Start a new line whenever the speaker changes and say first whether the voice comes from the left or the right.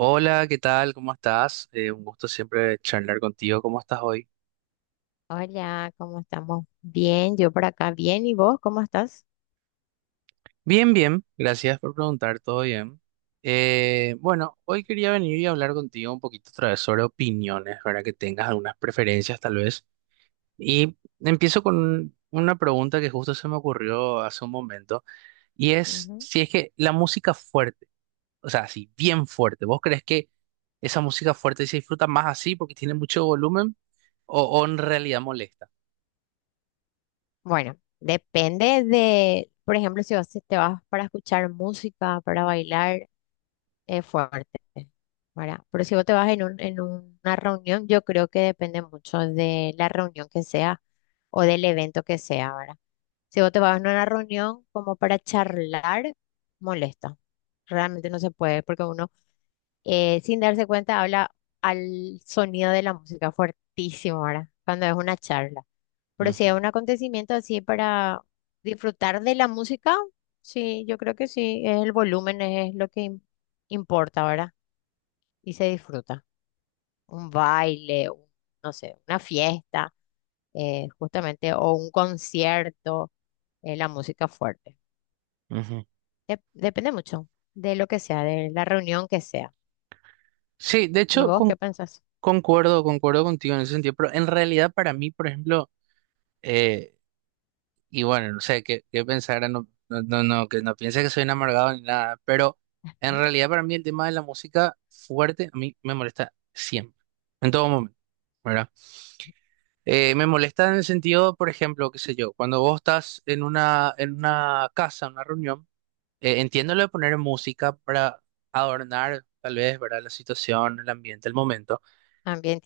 right: Hola, ¿qué tal? ¿Cómo estás? Un gusto siempre charlar contigo. ¿Cómo estás hoy?
left: Hola, ¿cómo estamos? Bien, yo por acá bien. ¿Y vos cómo estás?
right: Bien, bien. Gracias por preguntar. ¿Todo bien? Bueno, hoy quería venir y hablar contigo un poquito otra vez sobre opiniones, ¿verdad? Que tengas algunas preferencias tal vez. Y empiezo con una pregunta que justo se me ocurrió hace un momento, y es
left: Ujú.
right: si es que la música fuerte, o sea, así, bien fuerte, ¿vos crees que esa música fuerte se disfruta más así porque tiene mucho volumen o en realidad molesta?
left: Bueno, depende de, por ejemplo, si vos te vas para escuchar música, para bailar, es fuerte, ¿verdad? Pero si vos te vas en una reunión, yo creo que depende mucho de la reunión que sea o del evento que sea, ¿verdad? Si vos te vas a una reunión como para charlar, molesta. Realmente no se puede porque uno sin darse cuenta habla al sonido de la música fuertísimo, ¿verdad? Cuando es una charla. Pero si
right: Ujú,
left: es un acontecimiento así para disfrutar de la música, sí, yo creo que sí, es el volumen es lo que importa, ¿verdad? Y se disfruta. Un baile, no sé, una fiesta, justamente, o un concierto, la música fuerte.
right: ujú.
left: Depende mucho de lo que sea, de la reunión que sea.
right: Sí, de
left: ¿Y
right: hecho,
left: vos
right: con-
left: qué pensás?
right: concuerdo, concuerdo contigo en ese sentido, pero en realidad para mí, por ejemplo, eh, y bueno, no sé qué pensar, no, que no piense que soy un amargado ni nada, pero en realidad para mí el tema de la música fuerte a mí me molesta siempre, en todo momento, ¿verdad? Me molesta en el sentido, por ejemplo, qué sé yo, cuando vos estás en una casa, en una reunión, entiendo lo de poner música para adornar tal vez, ¿verdad? La situación, el ambiente, el momento.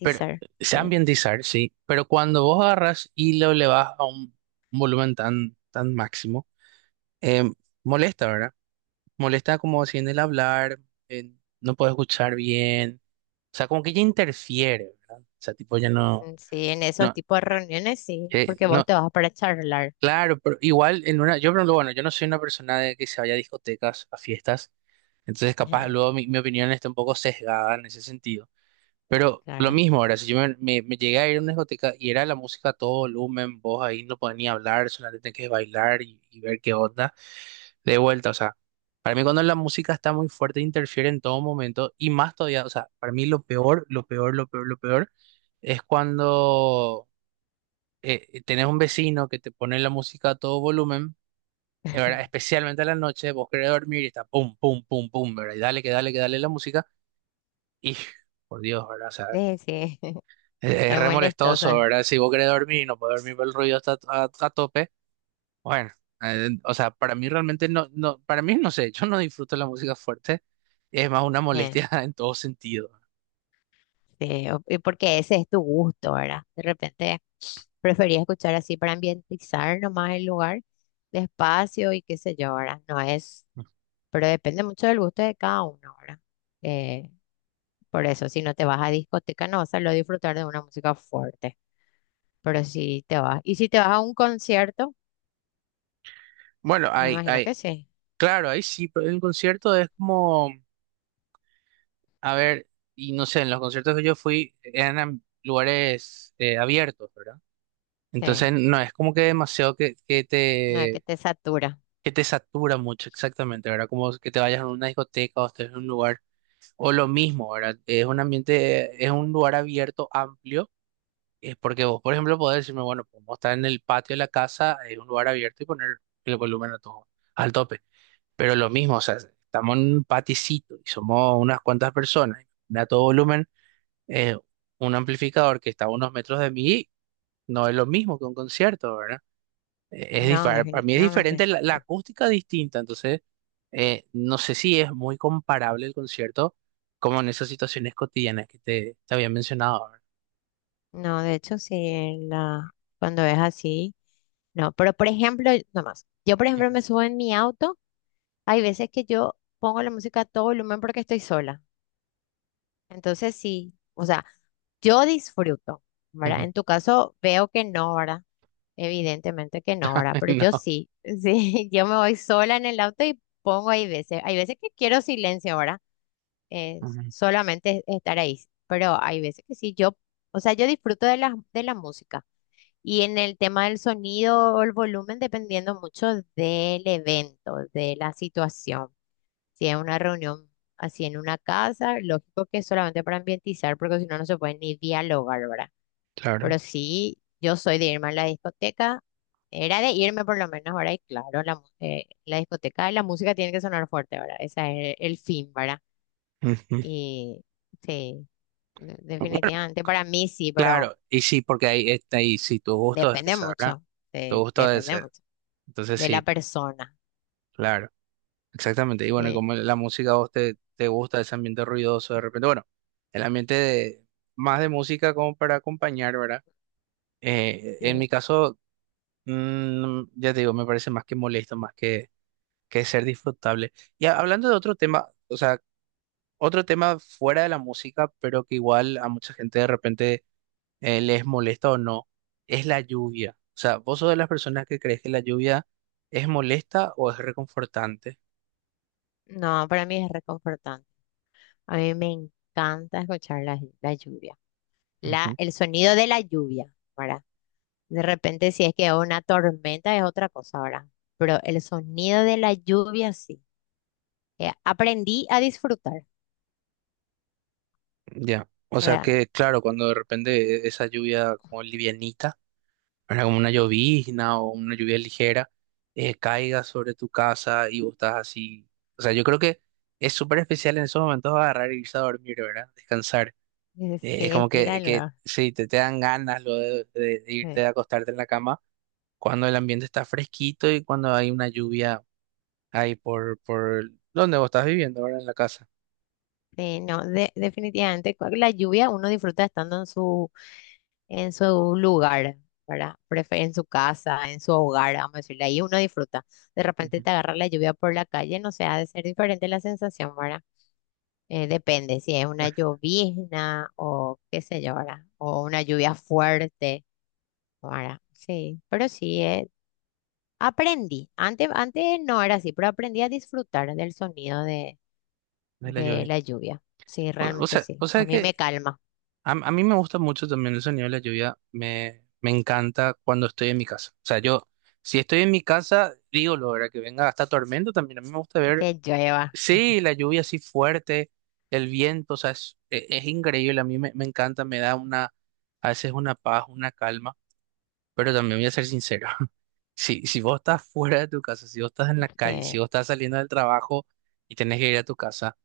right: Pero se
left: sí.
right: ambientizar, sí, pero cuando vos agarras y lo elevas a un volumen tan máximo, eh, molesta, ¿verdad? Molesta como si en el hablar, no puedes escuchar bien, o sea, como que ya interfiere, ¿verdad? O sea, tipo, ya no,
left: Mm, sí, en esos
right: no,
left: tipos de reuniones sí, porque vos
right: no,
left: te vas para charlar.
right: claro, pero igual en una, yo, por pero bueno, yo no soy una persona de que se vaya a discotecas, a fiestas, entonces capaz
left: Ajá,
right: luego mi opinión está un poco sesgada en ese sentido. Pero lo
left: claro.
right: mismo, ahora, si yo me, me llegué a ir a una discoteca y era la música a todo volumen, vos ahí no podías ni hablar, solamente tenías que bailar y ver qué onda, de vuelta, o sea, para mí cuando la música está muy fuerte interfiere en todo momento y más todavía, o sea, para mí lo peor es cuando tenés un vecino que te pone la música a todo volumen, ¿verdad? Especialmente a la noche, vos querés dormir y está pum, pum, pum, pum, ¿verdad? Y dale, que dale, que dale la música y, por Dios, ¿verdad?
left: Sí, sí,
right: Es
left: es
right: re molestoso,
left: molestosa.
right: ¿verdad? Si vos querés dormir y no podés dormir, por el ruido está a tope. Bueno, o sea, para mí realmente no, para mí no sé, yo no disfruto la música fuerte, es más una molestia en todo sentido.
left: Sí, o- y porque ese es tu gusto, ¿verdad? De repente prefería escuchar así para ambientizar nomás el lugar, despacio y qué sé yo, ¿verdad? No es, pero depende mucho del gusto de cada uno, ¿verdad? Eh, por eso, si no te vas a discoteca, no vas a lo disfrutar de una música fuerte, pero si te vas, y si te vas a un concierto,
right: Bueno,
left: me
right: hay,
left: imagino
right: hay,
left: que sí,
right: claro, ahí sí, pero en un concierto es como, a ver, y no sé, en los conciertos que yo fui eran lugares abiertos, ¿verdad? Entonces
left: sí,
right: no es como que demasiado
left: una que te satura,
right: que te satura mucho exactamente, ¿verdad? Como que te vayas a una discoteca o estés en un lugar. O lo mismo, ¿verdad? Es un ambiente, es un lugar abierto, amplio, es porque vos, por ejemplo, podés decirme, bueno, podemos estar en el patio de la casa, es un lugar abierto y poner el volumen a todo, al tope. Pero lo mismo, o sea, estamos en un paticito y somos unas cuantas personas, y a todo volumen, eh, un amplificador que está a unos metros de mí, no es lo mismo que un concierto, ¿verdad? Es
left: no,
right: diferente, para mí es diferente,
left: definitivamente.
right: la acústica es distinta, entonces no sé si es muy comparable el concierto como en esas situaciones cotidianas que te había mencionado ahora.
left: No, de hecho, sí, en la, cuando es así, no. Pero, por ejemplo, nomás, yo, por
right: Ujú,
left: ejemplo, me subo en mi auto, hay veces que yo pongo la música a todo volumen porque estoy sola. Entonces, sí, o sea, yo disfruto, ¿verdad?
right: ujú.
left: En tu caso, veo que no, ¿verdad? Evidentemente que no, ¿verdad? Pero yo
right: No,
left: sí, sí, yo me voy sola en el auto y pongo hay veces que quiero silencio, ¿verdad? Eh,
right: ujú,
left: solamente estar ahí, pero hay veces que sí, yo, o sea, yo disfruto de la música. Y en el tema del sonido o el volumen, dependiendo mucho del evento, de la situación. Si es una reunión así en una casa, lógico que es solamente para ambientizar, porque si no, no se puede ni dialogar, ¿verdad?
right: claro.
left: Pero sí, yo soy de irme a la discoteca, era de irme por lo menos, ¿verdad? Y claro, la discoteca, la música tiene que sonar fuerte, ¿verdad? Ese es el fin, ¿verdad?
right: Ujú.
left: Y sí,
right: Bueno,
left: definitivamente, para mí sí, pero
right: claro, y sí, porque ahí está ahí, sí, tu gusto es
left: depende
right: ese, ¿verdad?
left: mucho,
right: Tu
left: sí,
right: gusto es
left: depende
right: ese.
left: mucho
right: Entonces
left: de la
right: sí,
left: persona.
right: claro, exactamente. Y bueno, y
left: Sí,
right: como la música a vos te, te gusta ese ambiente ruidoso de repente, bueno, el ambiente de, más de música como para acompañar, ¿verdad? En
left: sí.
right: mi caso... Mm, ya te digo, me parece más que molesto, más que ser disfrutable. Y hablando de otro tema, o sea, otro tema fuera de la música, pero que igual a mucha gente de repente les molesta o no, es la lluvia. O sea, ¿vos sos de las personas que crees que la lluvia es molesta o es reconfortante?
left: No, para mí es reconfortante. A mí me encanta escuchar la, la lluvia, la,
right: Ujú.
left: el sonido de la lluvia, ¿verdad? De repente, si es que una tormenta es otra cosa, ¿verdad? Pero el sonido de la lluvia sí. Aprendí a disfrutar,
right: Ya. O sea
left: realmente.
right: que, claro, cuando de repente esa lluvia como livianita. ¿Verdad? Como una llovizna o una lluvia ligera, caiga sobre tu casa y vos estás así. O sea, yo creo que es súper especial en esos momentos agarrar y irse a dormir, ¿verdad? Descansar. Es
left: Sí,
right: como
left: estira el
right: que
left: brazo.
right: sí, te dan ganas lo de, de irte a acostarte en la cama cuando el ambiente está fresquito y cuando hay una lluvia ahí por donde vos estás viviendo, ¿verdad? En la casa.
left: Sí, no, definitivamente con la lluvia uno disfruta estando en su lugar, ¿verdad? En su casa, en su hogar, vamos a decirle, ahí uno disfruta. De repente
right: Ujú.
left: te agarra la lluvia por la calle, no sé, ha de ser diferente la sensación, ¿verdad? Depende si es una llovizna o qué sé yo, ¿verdad? O una lluvia fuerte, ¿verdad? Sí, pero sí, aprendí. Antes no era así, pero aprendí a disfrutar del sonido
right: De la
left: de
right: lluvia.
left: la lluvia. Sí, realmente sí.
right: O
left: A
right: sea
left: mí me
right: que
left: calma.
right: a mí me gusta mucho también el sonido de la lluvia, me encanta cuando estoy en mi casa. O sea, yo, si estoy en mi casa, digo lo que venga hasta tormento también. A mí me gusta ver,
left: Que llueva.
right: sí, la lluvia así fuerte, el viento, o sea, es, es increíble. A mí me, me encanta, me da una, a veces una paz, una calma, pero también voy a ser sincero. Si, si vos estás fuera de tu casa, si vos estás en la calle,
left: Sí,
right: si vos estás saliendo del trabajo y tenés que ir a tu casa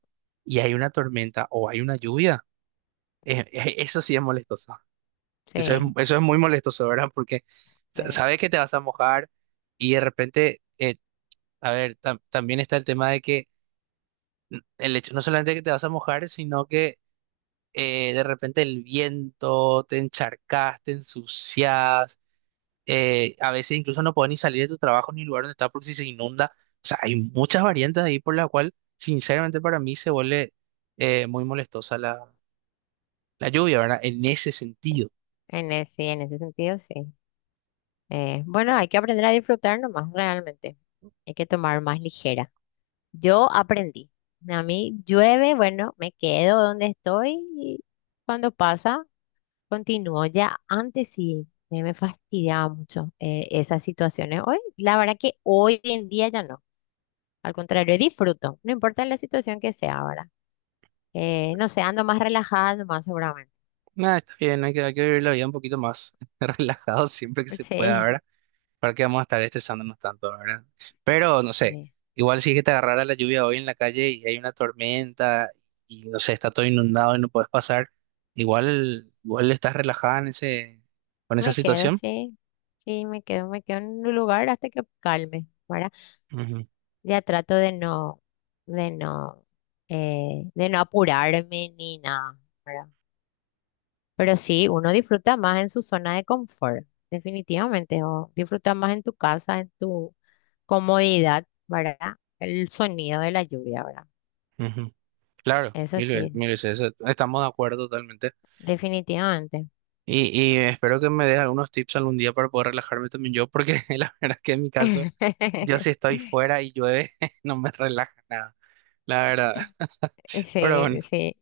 right: y hay una tormenta o hay una lluvia, eso sí es molestoso.
left: sí.
right: Eso es muy molestoso, ¿verdad? Porque
left: eh,
right: sabes que te vas a mojar y de repente, a ver, también está el tema de que el hecho no solamente que te vas a mojar, sino que de repente el viento, te encharcas, te ensucias, a veces incluso no puedes ni salir de tu trabajo ni lugar donde estás porque si se inunda. O sea, hay muchas variantes ahí por la cual, sinceramente, para mí se vuelve muy molestosa la, la lluvia, ¿verdad? En ese
left: eh,
right: sentido.
left: En ese, sí, en ese sentido, sí. Bueno, hay que aprender a disfrutar nomás, realmente. Hay que tomar más ligera. Yo aprendí. A mí llueve, bueno, me quedo donde estoy y cuando pasa, continúo. Ya antes sí me fastidiaba mucho esas situaciones. Hoy, la verdad que hoy en día ya no. Al contrario, disfruto. No importa la situación que sea ahora. No sé, ando más relajada, más seguramente.
right: Nada, está bien, hay que vivir la vida un poquito más relajado siempre que se pueda,
left: Sí.
right: ¿verdad? ¿Para qué vamos a estar estresándonos tanto, ¿verdad? Pero, no sé,
left: Sí,
right: igual si es que te agarrara la lluvia hoy en la calle y hay una tormenta y, no sé, está todo inundado y no puedes pasar, igual, igual estás relajada en ese, con esa
left: me quedo,
right: situación.
left: sí, sí, me quedo en un lugar hasta que calme, ¿verdad?
right: Ujú,
left: Ya trato de no, de no, de no apurarme ni nada, ¿verdad? Pero sí, uno disfruta más en su zona de confort, definitivamente, o disfruta más en tu casa, en tu comodidad, ¿verdad? El sonido de la lluvia, ¿verdad?
right: ujú. Claro,
left: Eso sí,
right: mil veces, eso- estamos de acuerdo totalmente.
left: definitivamente.
right: Y espero que me des algunos tips algún día para poder relajarme también yo, porque la verdad que en mi caso... Yo si estoy fuera y llueve, no me relaja nada, la verdad. Pero bueno,
left: Sí, sí.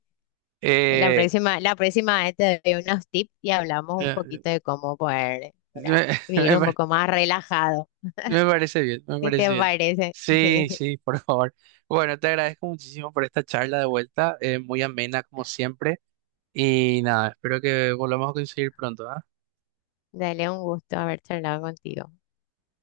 right: eh,
left: La próxima vez te doy unos tips y hablamos un
right: eh,
left: poquito de cómo poder, ¿verdad?
right: me,
left: Vivir
right: me
left: un
right: pare-
left: poco más relajado,
right: me parece bien, me
left: si te
right: parece bien.
left: parece.
right: Sí,
left: Sí.
right: sí, por favor. Bueno, te agradezco muchísimo por esta charla de vuelta, muy amena como siempre. Y nada, espero que volvamos a coincidir pronto, ¿ah?
left: Dale un gusto haber charlado contigo.